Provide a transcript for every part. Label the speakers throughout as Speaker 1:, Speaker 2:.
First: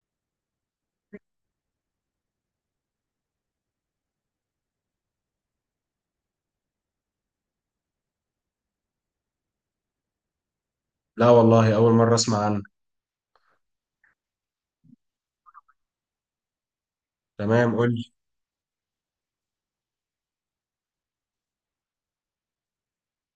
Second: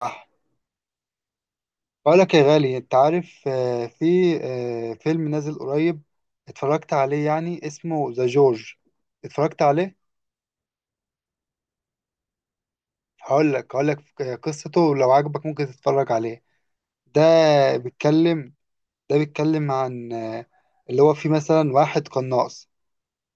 Speaker 1: صح. بقول لك يا غالي، انت عارف، في فيلم نازل قريب. اتفرجت عليه، يعني اسمه ذا جورج. اتفرجت عليه.
Speaker 2: لا والله أول مرة أسمع عنه.
Speaker 1: هقول لك قصته، ولو عجبك ممكن تتفرج عليه. ده
Speaker 2: تمام، قول لي.
Speaker 1: بيتكلم ده بيتكلم عن اللي هو في مثلا واحد قناص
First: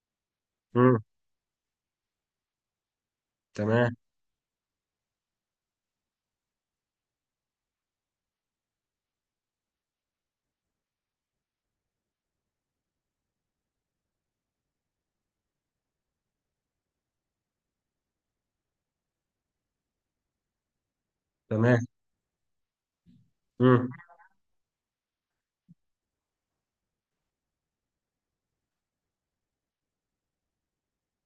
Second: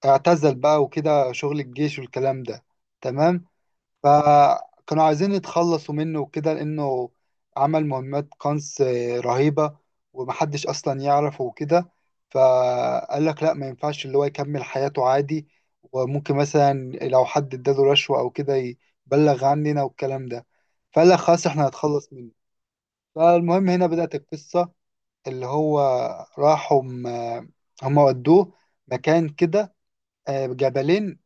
Speaker 1: اعتزل بقى
Speaker 2: مم.
Speaker 1: وكده شغل الجيش والكلام ده. تمام.
Speaker 2: تمام.
Speaker 1: فكانوا عايزين يتخلصوا منه وكده لأنه عمل مهمات قنص رهيبة، ومحدش أصلا يعرفه وكده. فقال لك لا، ما ينفعش اللي هو يكمل حياته عادي. وممكن مثلا لو حد اداله رشوة أو كده يبلغ عننا والكلام ده. فقال لك خلاص، احنا
Speaker 2: تمام.
Speaker 1: هنتخلص منه. فالمهم هنا
Speaker 2: مم.
Speaker 1: بدأت القصة. اللي هو راحوا هم ودوه مكان كده، جبلين،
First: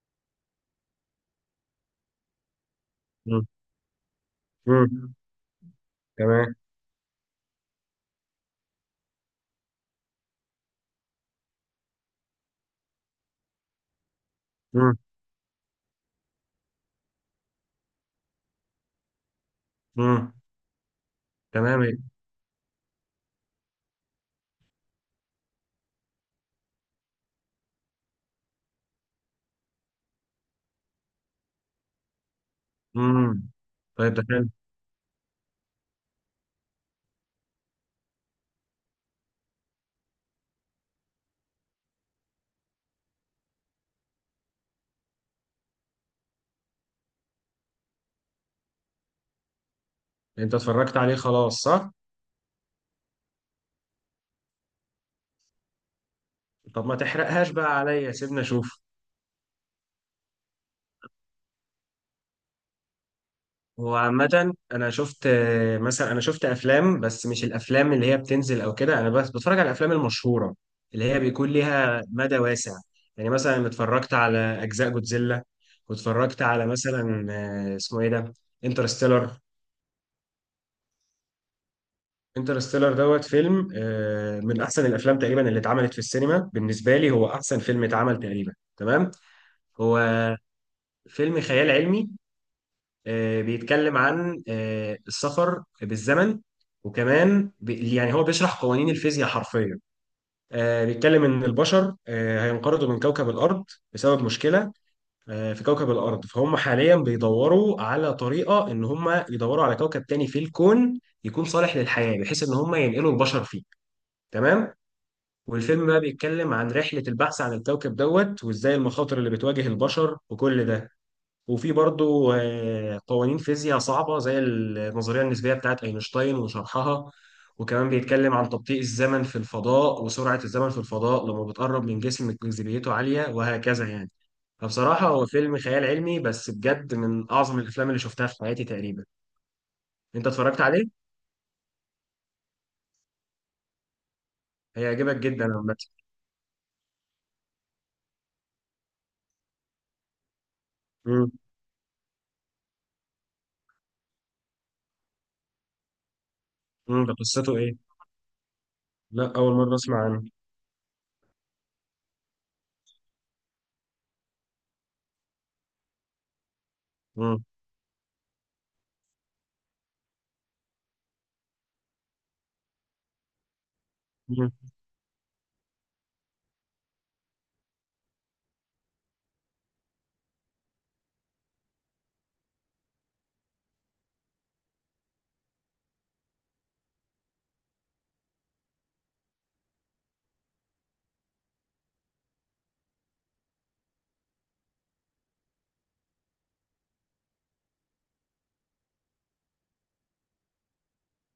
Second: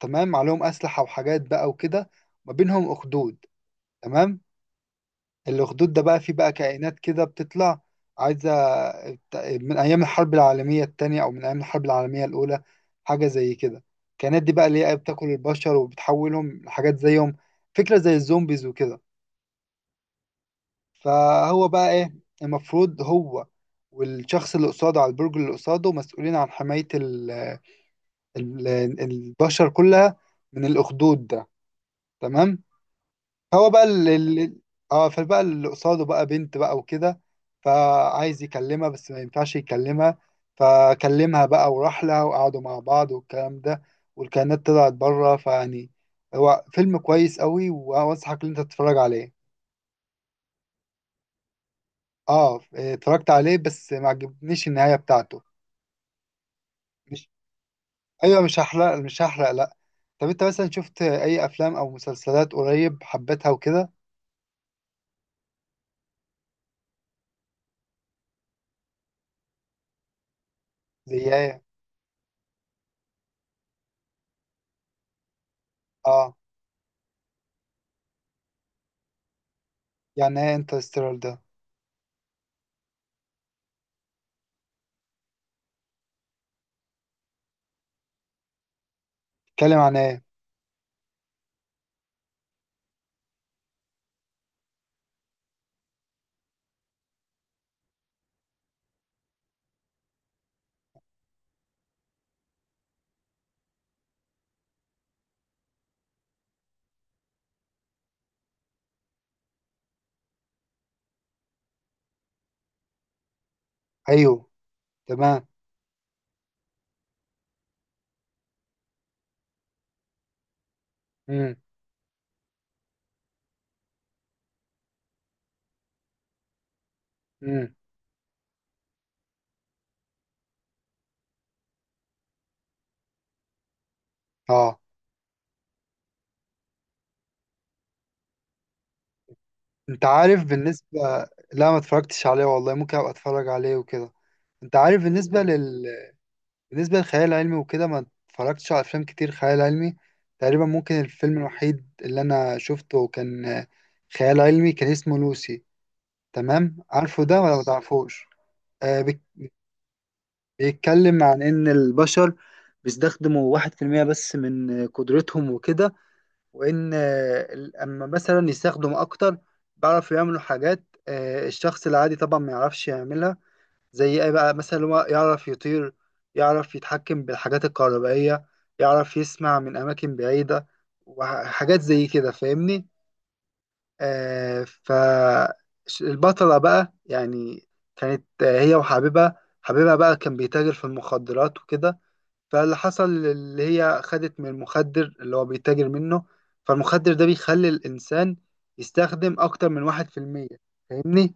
Speaker 1: تمام، عليهم أسلحة وحاجات بقى وكده، ما بينهم أخدود.
Speaker 2: مم.
Speaker 1: تمام.
Speaker 2: مم.
Speaker 1: الاخدود ده بقى فيه بقى
Speaker 2: تمام.
Speaker 1: كائنات كده بتطلع، عايزة، من أيام الحرب العالمية التانية أو من أيام الحرب العالمية الأولى، حاجة زي كده. الكائنات دي بقى اللي هي
Speaker 2: مم.
Speaker 1: بتاكل البشر وبتحولهم لحاجات زيهم، فكرة زي الزومبيز وكده.
Speaker 2: مم.
Speaker 1: فهو
Speaker 2: تمام
Speaker 1: بقى
Speaker 2: إيه؟
Speaker 1: إيه؟ المفروض هو والشخص اللي قصاده على البرج، اللي قصاده مسؤولين عن حماية ال ال البشر كلها من الأخدود ده. تمام.
Speaker 2: مم.
Speaker 1: هو بقى
Speaker 2: طيب ده حلو.
Speaker 1: اه فبقى اللي قصاده بقى بنت بقى وكده. فعايز يكلمها بس ما ينفعش يكلمها. فكلمها بقى وراح لها وقعدوا مع بعض والكلام ده. والكائنات طلعت بره، فيعني هو فيلم كويس قوي وانصحك ان انت تتفرج عليه.
Speaker 2: أنت اتفرجت عليه خلاص صح؟
Speaker 1: اه، اتفرجت عليه بس ما عجبنيش النهاية بتاعته.
Speaker 2: طب ما
Speaker 1: مش
Speaker 2: تحرقهاش بقى عليا،
Speaker 1: ايوه،
Speaker 2: سيبنا
Speaker 1: مش
Speaker 2: أشوف.
Speaker 1: هحرق مش هحرق لا. طب انت مثلا شفت اي افلام او مسلسلات قريب حبيتها وكده؟
Speaker 2: هو عامة أنا شفت مثلا أنا شفت أفلام، بس مش الأفلام اللي هي بتنزل أو كده، أنا بس بتفرج على الأفلام المشهورة اللي
Speaker 1: زي
Speaker 2: هي بيكون
Speaker 1: ايه؟
Speaker 2: ليها مدى واسع. يعني مثلا اتفرجت على أجزاء جودزيلا،
Speaker 1: اه،
Speaker 2: واتفرجت على مثلا اسمه إيه ده؟ انترستيلر.
Speaker 1: يعني ايه انترستيلر ده؟
Speaker 2: انترستيلر دوت فيلم من احسن الافلام تقريبا اللي اتعملت في السينما، بالنسبه لي هو احسن فيلم اتعمل تقريبا. تمام.
Speaker 1: اتكلم عن
Speaker 2: هو
Speaker 1: ايه؟
Speaker 2: فيلم خيال علمي. بيتكلم عن السفر بالزمن، وكمان يعني هو بيشرح قوانين الفيزياء حرفيا. بيتكلم ان البشر هينقرضوا من كوكب الارض بسبب مشكله في كوكب الارض، فهم حاليا بيدوروا على طريقه ان هم يدوروا على كوكب تاني في الكون يكون صالح للحياه، بحيث ان هم ينقلوا البشر فيه.
Speaker 1: ايوه.
Speaker 2: تمام.
Speaker 1: تمام.
Speaker 2: والفيلم بقى بيتكلم عن رحلة البحث عن الكوكب دوت، وازاي المخاطر اللي بتواجه البشر وكل ده.
Speaker 1: امم.
Speaker 2: وفي برضو قوانين فيزياء صعبة زي النظرية النسبية بتاعت أينشتاين وشرحها.
Speaker 1: امم.
Speaker 2: وكمان بيتكلم عن تبطيء الزمن في الفضاء وسرعة الزمن في الفضاء لما بتقرب من جسم جاذبيته عالية وهكذا يعني.
Speaker 1: اه.
Speaker 2: فبصراحة هو فيلم خيال علمي بس بجد من أعظم الأفلام اللي شفتها في حياتي تقريبا.
Speaker 1: انت
Speaker 2: أنت
Speaker 1: عارف
Speaker 2: اتفرجت عليه؟
Speaker 1: بالنسبه. لا، ما اتفرجتش عليه والله، ممكن ابقى اتفرج عليه وكده. انت عارف
Speaker 2: هيعجبك جدا عامة.
Speaker 1: بالنسبه للخيال العلمي وكده، ما اتفرجتش على افلام كتير خيال علمي. تقريبا ممكن
Speaker 2: مم.
Speaker 1: الفيلم الوحيد اللي انا شفته كان خيال علمي، كان اسمه لوسي. تمام،
Speaker 2: مم. ده
Speaker 1: عارفه ده
Speaker 2: قصته
Speaker 1: ولا ما
Speaker 2: إيه؟
Speaker 1: تعرفوش؟ آه،
Speaker 2: لا أول مرة أسمع عنه.
Speaker 1: بيتكلم عن ان البشر بيستخدموا 1% بس من قدرتهم وكده. وان اما مثلا يستخدم اكتر، بيعرفوا يعملوا حاجات، الشخص العادي طبعا ما يعرفش يعملها. زي ايه
Speaker 2: مم.
Speaker 1: بقى؟ مثلا هو يعرف يطير، يعرف يتحكم بالحاجات الكهربائية، يعرف يسمع من اماكن بعيدة، وحاجات زي كده فاهمني؟ آه. فالبطلة بقى يعني كانت هي وحبيبها. حبيبها بقى كان بيتاجر في المخدرات وكده. فاللي حصل اللي هي خدت من المخدر اللي هو بيتاجر منه. فالمخدر ده بيخلي الإنسان يستخدم أكتر من 1%. فاهمني؟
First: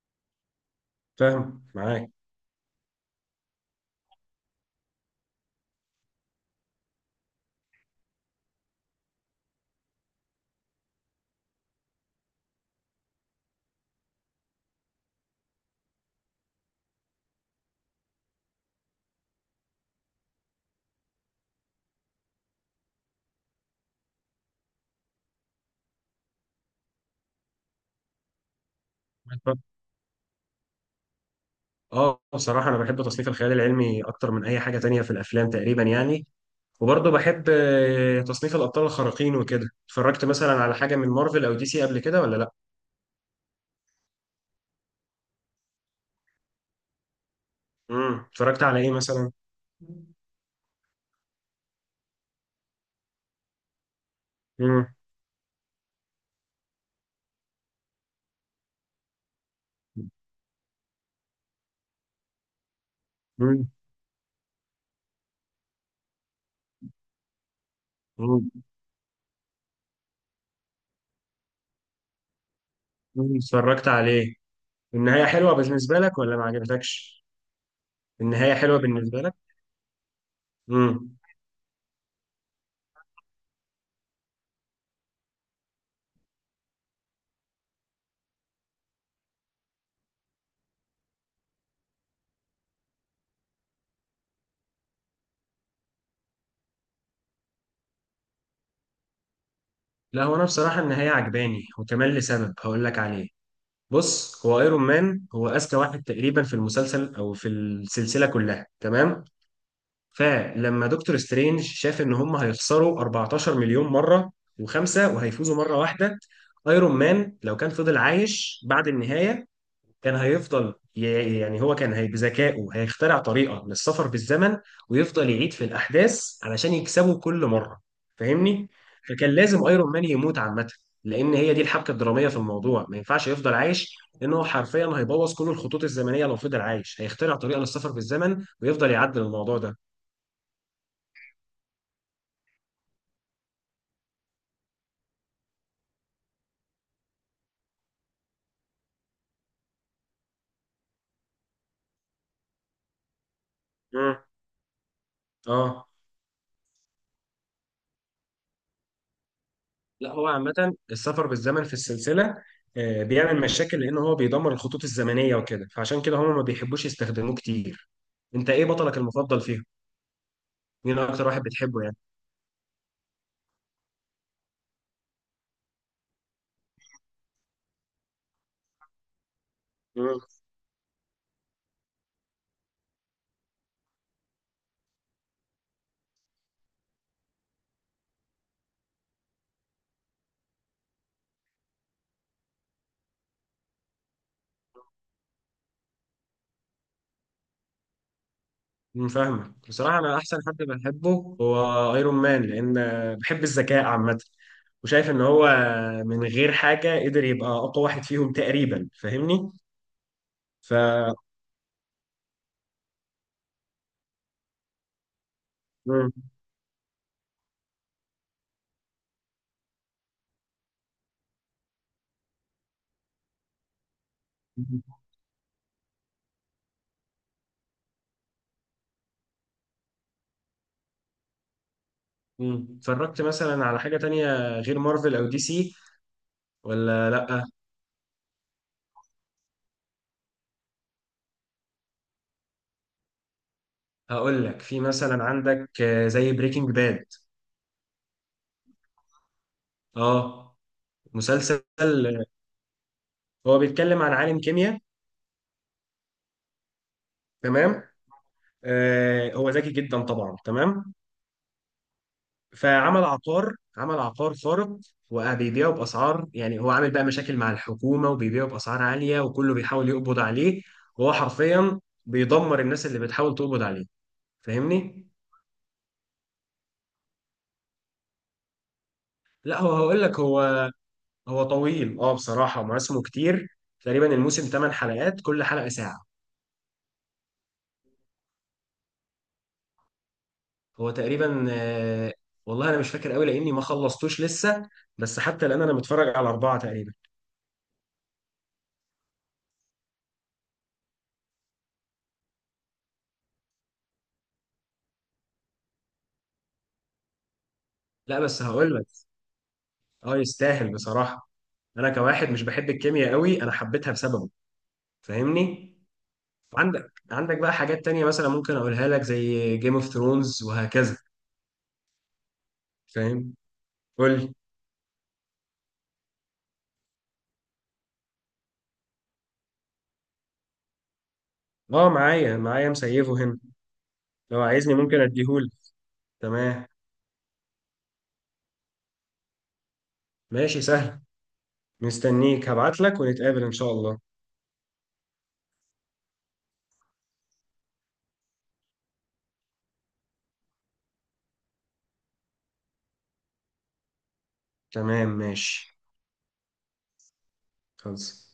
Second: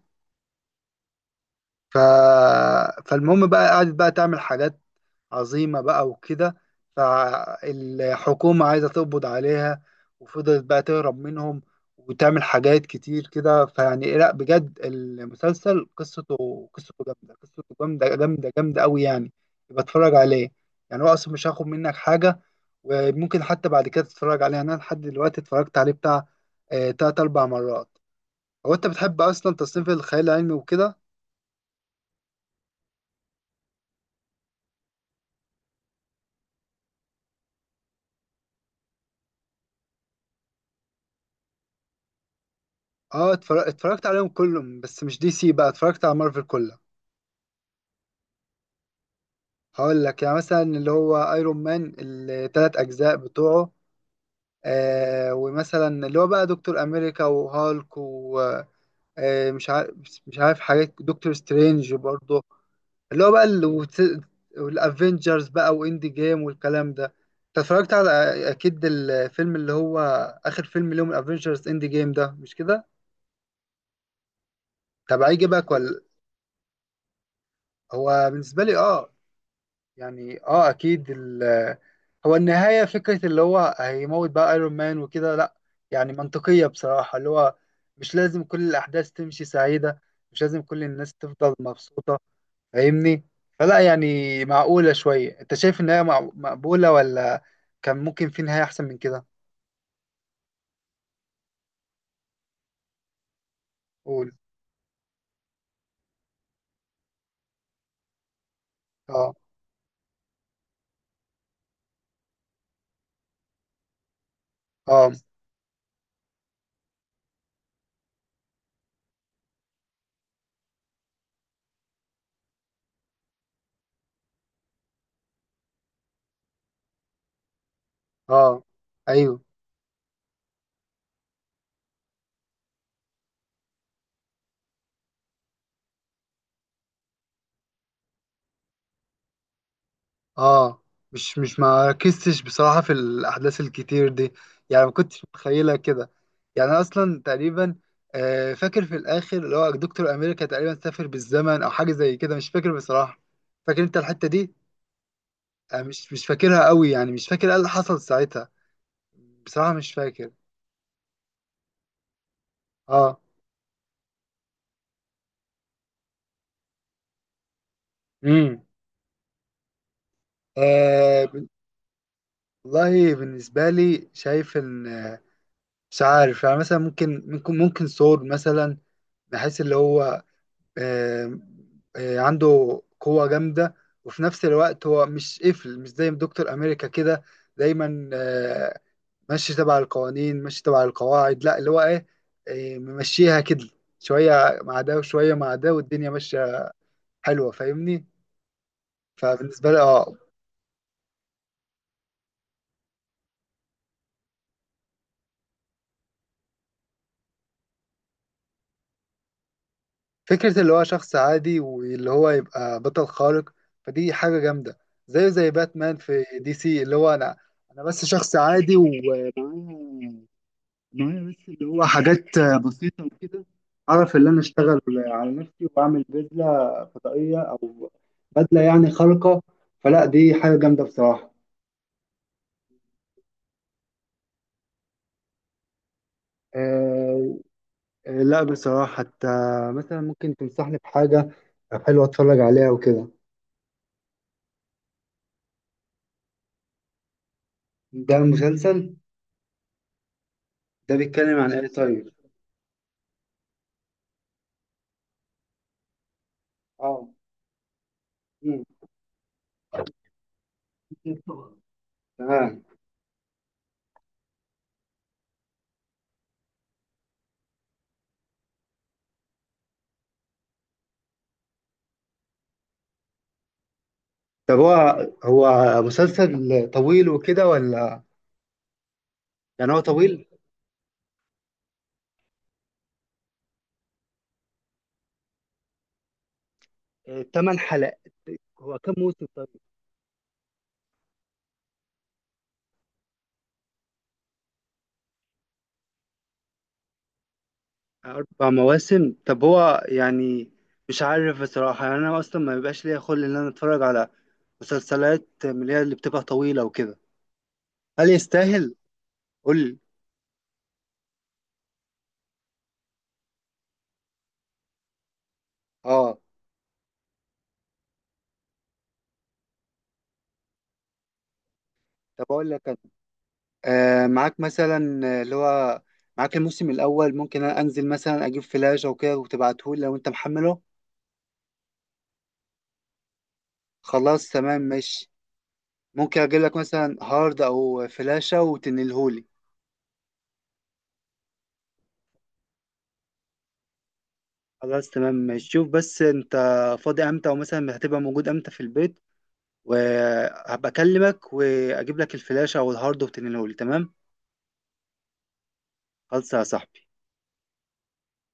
Speaker 2: فاهم
Speaker 1: ف...
Speaker 2: معاك.
Speaker 1: فالمهم بقى قعدت بقى تعمل حاجات عظيمة بقى وكده. فالحكومة عايزة تقبض عليها، وفضلت بقى تهرب منهم، وتعمل حاجات كتير كده. فيعني لا بجد المسلسل قصته جامدة، قصته جامدة جامدة جامدة أوي يعني. يبقى اتفرج عليه، يعني هو أصلا مش هاخد منك حاجة. وممكن حتى بعد كده تتفرج عليها. انا لحد دلوقتي اتفرجت عليه بتاع تلات اربع مرات. هو انت بتحب اصلا تصنيف الخيال العلمي وكده؟
Speaker 2: اه بصراحة أنا بحب تصنيف الخيال العلمي أكتر من أي حاجة تانية في الأفلام تقريبا يعني. وبرضه بحب تصنيف الأبطال الخارقين وكده. اتفرجت مثلا على حاجة من مارفل أو دي سي قبل كده ولا لأ؟
Speaker 1: اه، اتفرجت عليهم كلهم، بس مش دي سي بقى، اتفرجت على مارفل كلها.
Speaker 2: امم، اتفرجت على إيه مثلا؟
Speaker 1: هقول لك يعني مثلا اللي هو ايرون مان، التلات اجزاء بتوعه.
Speaker 2: امم.
Speaker 1: آه، ومثلا اللي هو بقى دكتور امريكا وهالك، ومش عارف مش عارف حاجات، دكتور سترينج برضه، اللي هو بقى
Speaker 2: امم.
Speaker 1: والافنجرز بقى واند جيم والكلام ده. انت اتفرجت على
Speaker 2: امم.
Speaker 1: اكيد الفيلم اللي هو اخر فيلم لهم الافنجرز اند جيم ده، مش كده؟
Speaker 2: أمم، اتفرجت عليه.
Speaker 1: طب
Speaker 2: النهاية حلوة
Speaker 1: هيجيبك
Speaker 2: بالنسبة
Speaker 1: ولا،
Speaker 2: لك ولا ما عجبتكش؟
Speaker 1: هو
Speaker 2: النهاية
Speaker 1: بالنسبه لي
Speaker 2: حلوة
Speaker 1: اه،
Speaker 2: بالنسبة لك؟
Speaker 1: يعني اه اكيد
Speaker 2: امم.
Speaker 1: هو النهايه، فكره اللي هو هيموت بقى ايرون مان وكده، لا يعني منطقيه بصراحه. اللي هو مش لازم كل الاحداث تمشي سعيده، مش لازم كل الناس تفضل مبسوطه. فاهمني؟ فلا يعني معقولة شوية. انت شايف ان هي مقبولة ولا كان ممكن في نهاية احسن من كده؟
Speaker 2: لا هو أنا بصراحة النهاية عجباني، وكمان لسبب هقول لك عليه.
Speaker 1: قول.
Speaker 2: بص، هو ايرون مان هو اذكى واحد تقريبا في المسلسل او في السلسله كلها، تمام.
Speaker 1: اه.
Speaker 2: فلما دكتور سترينج شاف ان هم هيخسروا 14 مليون مره
Speaker 1: اه.
Speaker 2: وخمسه وهيفوزوا مره واحده، ايرون مان لو كان فضل عايش بعد النهايه كان هيفضل يعني هو كان هي بذكائه هيخترع طريقة للسفر بالزمن، ويفضل يعيد في الأحداث علشان يكسبه كل مرة.
Speaker 1: اه.
Speaker 2: فاهمني؟ فكان
Speaker 1: ايوه.
Speaker 2: لازم ايرون مان يموت عامة، لأن هي دي الحبكة الدرامية في الموضوع. ما ينفعش يفضل عايش، لأنه حرفيا هيبوظ كل الخطوط الزمنية لو فضل عايش، هيخترع طريقة للسفر بالزمن ويفضل يعدل الموضوع ده.
Speaker 1: اه. مش مش ما ركزتش بصراحة في الاحداث الكتير دي، يعني ما كنتش متخيلة كده. يعني انا اصلا تقريبا فاكر في الاخر اللي هو دكتور امريكا تقريبا سافر بالزمن او حاجة زي كده، مش فاكر بصراحة. فاكر انت
Speaker 2: مم.
Speaker 1: الحتة دي؟
Speaker 2: اه.
Speaker 1: مش مش فاكرها قوي يعني، مش فاكر ايه اللي حصل ساعتها بصراحة. مش
Speaker 2: لا هو
Speaker 1: فاكر.
Speaker 2: عامة السفر بالزمن في السلسلة
Speaker 1: اه.
Speaker 2: بيعمل مشاكل، لأن هو بيدمر الخطوط الزمنية وكده، فعشان كده هم ما بيحبوش يستخدموه كتير. انت
Speaker 1: امم.
Speaker 2: ايه بطلك المفضل فيهم؟ مين اكتر
Speaker 1: آه،
Speaker 2: واحد بتحبه يعني؟
Speaker 1: والله بالنسبة لي شايف إن مش عارف يعني. مثلا ممكن سور مثلا، بحيث اللي
Speaker 2: مم.
Speaker 1: هو آه عنده قوة جامدة، وفي نفس الوقت هو مش قفل، مش زي دكتور أمريكا كده دايما ماشي تبع القوانين، ماشي تبع القواعد. لا، اللي هو إيه، ممشيها كده، شوية مع ده وشوية مع ده والدنيا ماشية حلوة. فاهمني؟
Speaker 2: مم، فاهمك.
Speaker 1: فبالنسبة لي
Speaker 2: بصراحة
Speaker 1: اه،
Speaker 2: أنا أحسن حد بحبه هو أيرون مان، لأن بحب الذكاء عامة، وشايف إن هو من غير حاجة قدر يبقى أقوى واحد فيهم تقريبا. فاهمني؟
Speaker 1: فكرة اللي
Speaker 2: ف.
Speaker 1: هو شخص عادي واللي هو يبقى بطل خارق، فدي حاجة جامدة. زيه زي باتمان
Speaker 2: مم.
Speaker 1: في دي سي، اللي هو أنا بس شخص عادي ومعايا بس اللي هو حاجات بسيطة وكده، أعرف إن أنا أشتغل على نفسي وأعمل بدلة فضائية، أو بدلة يعني خارقة. فلا دي حاجة جامدة بصراحة.
Speaker 2: مم. اتفرجت مثلا على حاجة تانية غير مارفل أو دي سي ولا
Speaker 1: أه.
Speaker 2: لأ؟
Speaker 1: لا بصراحة. حتى مثلا ممكن تنصحني بحاجة حلوة أتفرج عليها وكده؟
Speaker 2: هقول لك. في مثلا عندك زي بريكنج باد.
Speaker 1: ده مسلسل؟
Speaker 2: أه.
Speaker 1: ده بيتكلم عن
Speaker 2: مسلسل
Speaker 1: إيه طيب؟
Speaker 2: هو بيتكلم عن عالم كيمياء.
Speaker 1: اه.
Speaker 2: تمام.
Speaker 1: مم.
Speaker 2: هو ذكي جدا طبعا، تمام.
Speaker 1: تمام.
Speaker 2: فعمل عقار، عمل عقار خارق، وبيبيعه باسعار، يعني هو عامل بقى مشاكل مع الحكومه، وبيبيعه باسعار عاليه، وكله بيحاول يقبض عليه، وهو حرفيا بيدمر الناس اللي بتحاول تقبض عليه.
Speaker 1: طب هو
Speaker 2: فاهمني؟
Speaker 1: هو مسلسل طويل وكده ولا
Speaker 2: لا
Speaker 1: يعني
Speaker 2: هو
Speaker 1: هو
Speaker 2: هقول لك.
Speaker 1: طويل؟
Speaker 2: هو طويل اه. بصراحه مواسمه كتير، تقريبا الموسم 8 حلقات، كل حلقه ساعه.
Speaker 1: آه، تمن حلقات. هو كم موسم طيب؟
Speaker 2: هو تقريبا والله انا مش فاكر قوي لاني ما خلصتوش لسه، بس حتى الان انا متفرج على اربعه تقريبا.
Speaker 1: أربع مواسم. طب هو يعني مش عارف بصراحة. يعني أنا أصلا ما بيبقاش ليا خلق إن أنا أتفرج على مسلسلات من اللي هي اللي بتبقى طويلة وكده. هل
Speaker 2: لا بس
Speaker 1: يستاهل؟
Speaker 2: هقول لك.
Speaker 1: قول لي.
Speaker 2: اه يستاهل بصراحة. انا كواحد مش بحب الكيمياء قوي، انا حبيتها بسببه. فاهمني.
Speaker 1: آه.
Speaker 2: عندك بقى حاجات تانية مثلا ممكن اقولها لك زي جيم اوف ثرونز وهكذا.
Speaker 1: طب أقول لك أنا،
Speaker 2: فاهم. قول لي.
Speaker 1: معاك مثلا اللي هو معاك الموسم الأول. ممكن أنا أنزل مثلا أجيب فلاش أو كده وتبعتهولي لو أنت محمله؟
Speaker 2: اه معايا معايا مسيفه هنا.
Speaker 1: خلاص
Speaker 2: لو
Speaker 1: تمام
Speaker 2: عايزني ممكن
Speaker 1: ماشي.
Speaker 2: اديهولك.
Speaker 1: ممكن اجيب لك
Speaker 2: تمام
Speaker 1: مثلا هارد او فلاشة وتنلهولي.
Speaker 2: ماشي، سهل. مستنيك، هبعت لك ونتقابل ان شاء الله.
Speaker 1: خلاص تمام ماشي. شوف بس انت فاضي امتى، ومثلا هتبقى موجود امتى في البيت، وهبقى اكلمك واجيب لك الفلاشة او الهارد وتنلهولي. تمام.
Speaker 2: تمام ماشي.
Speaker 1: خلاص يا صاحبي.
Speaker 2: خلص.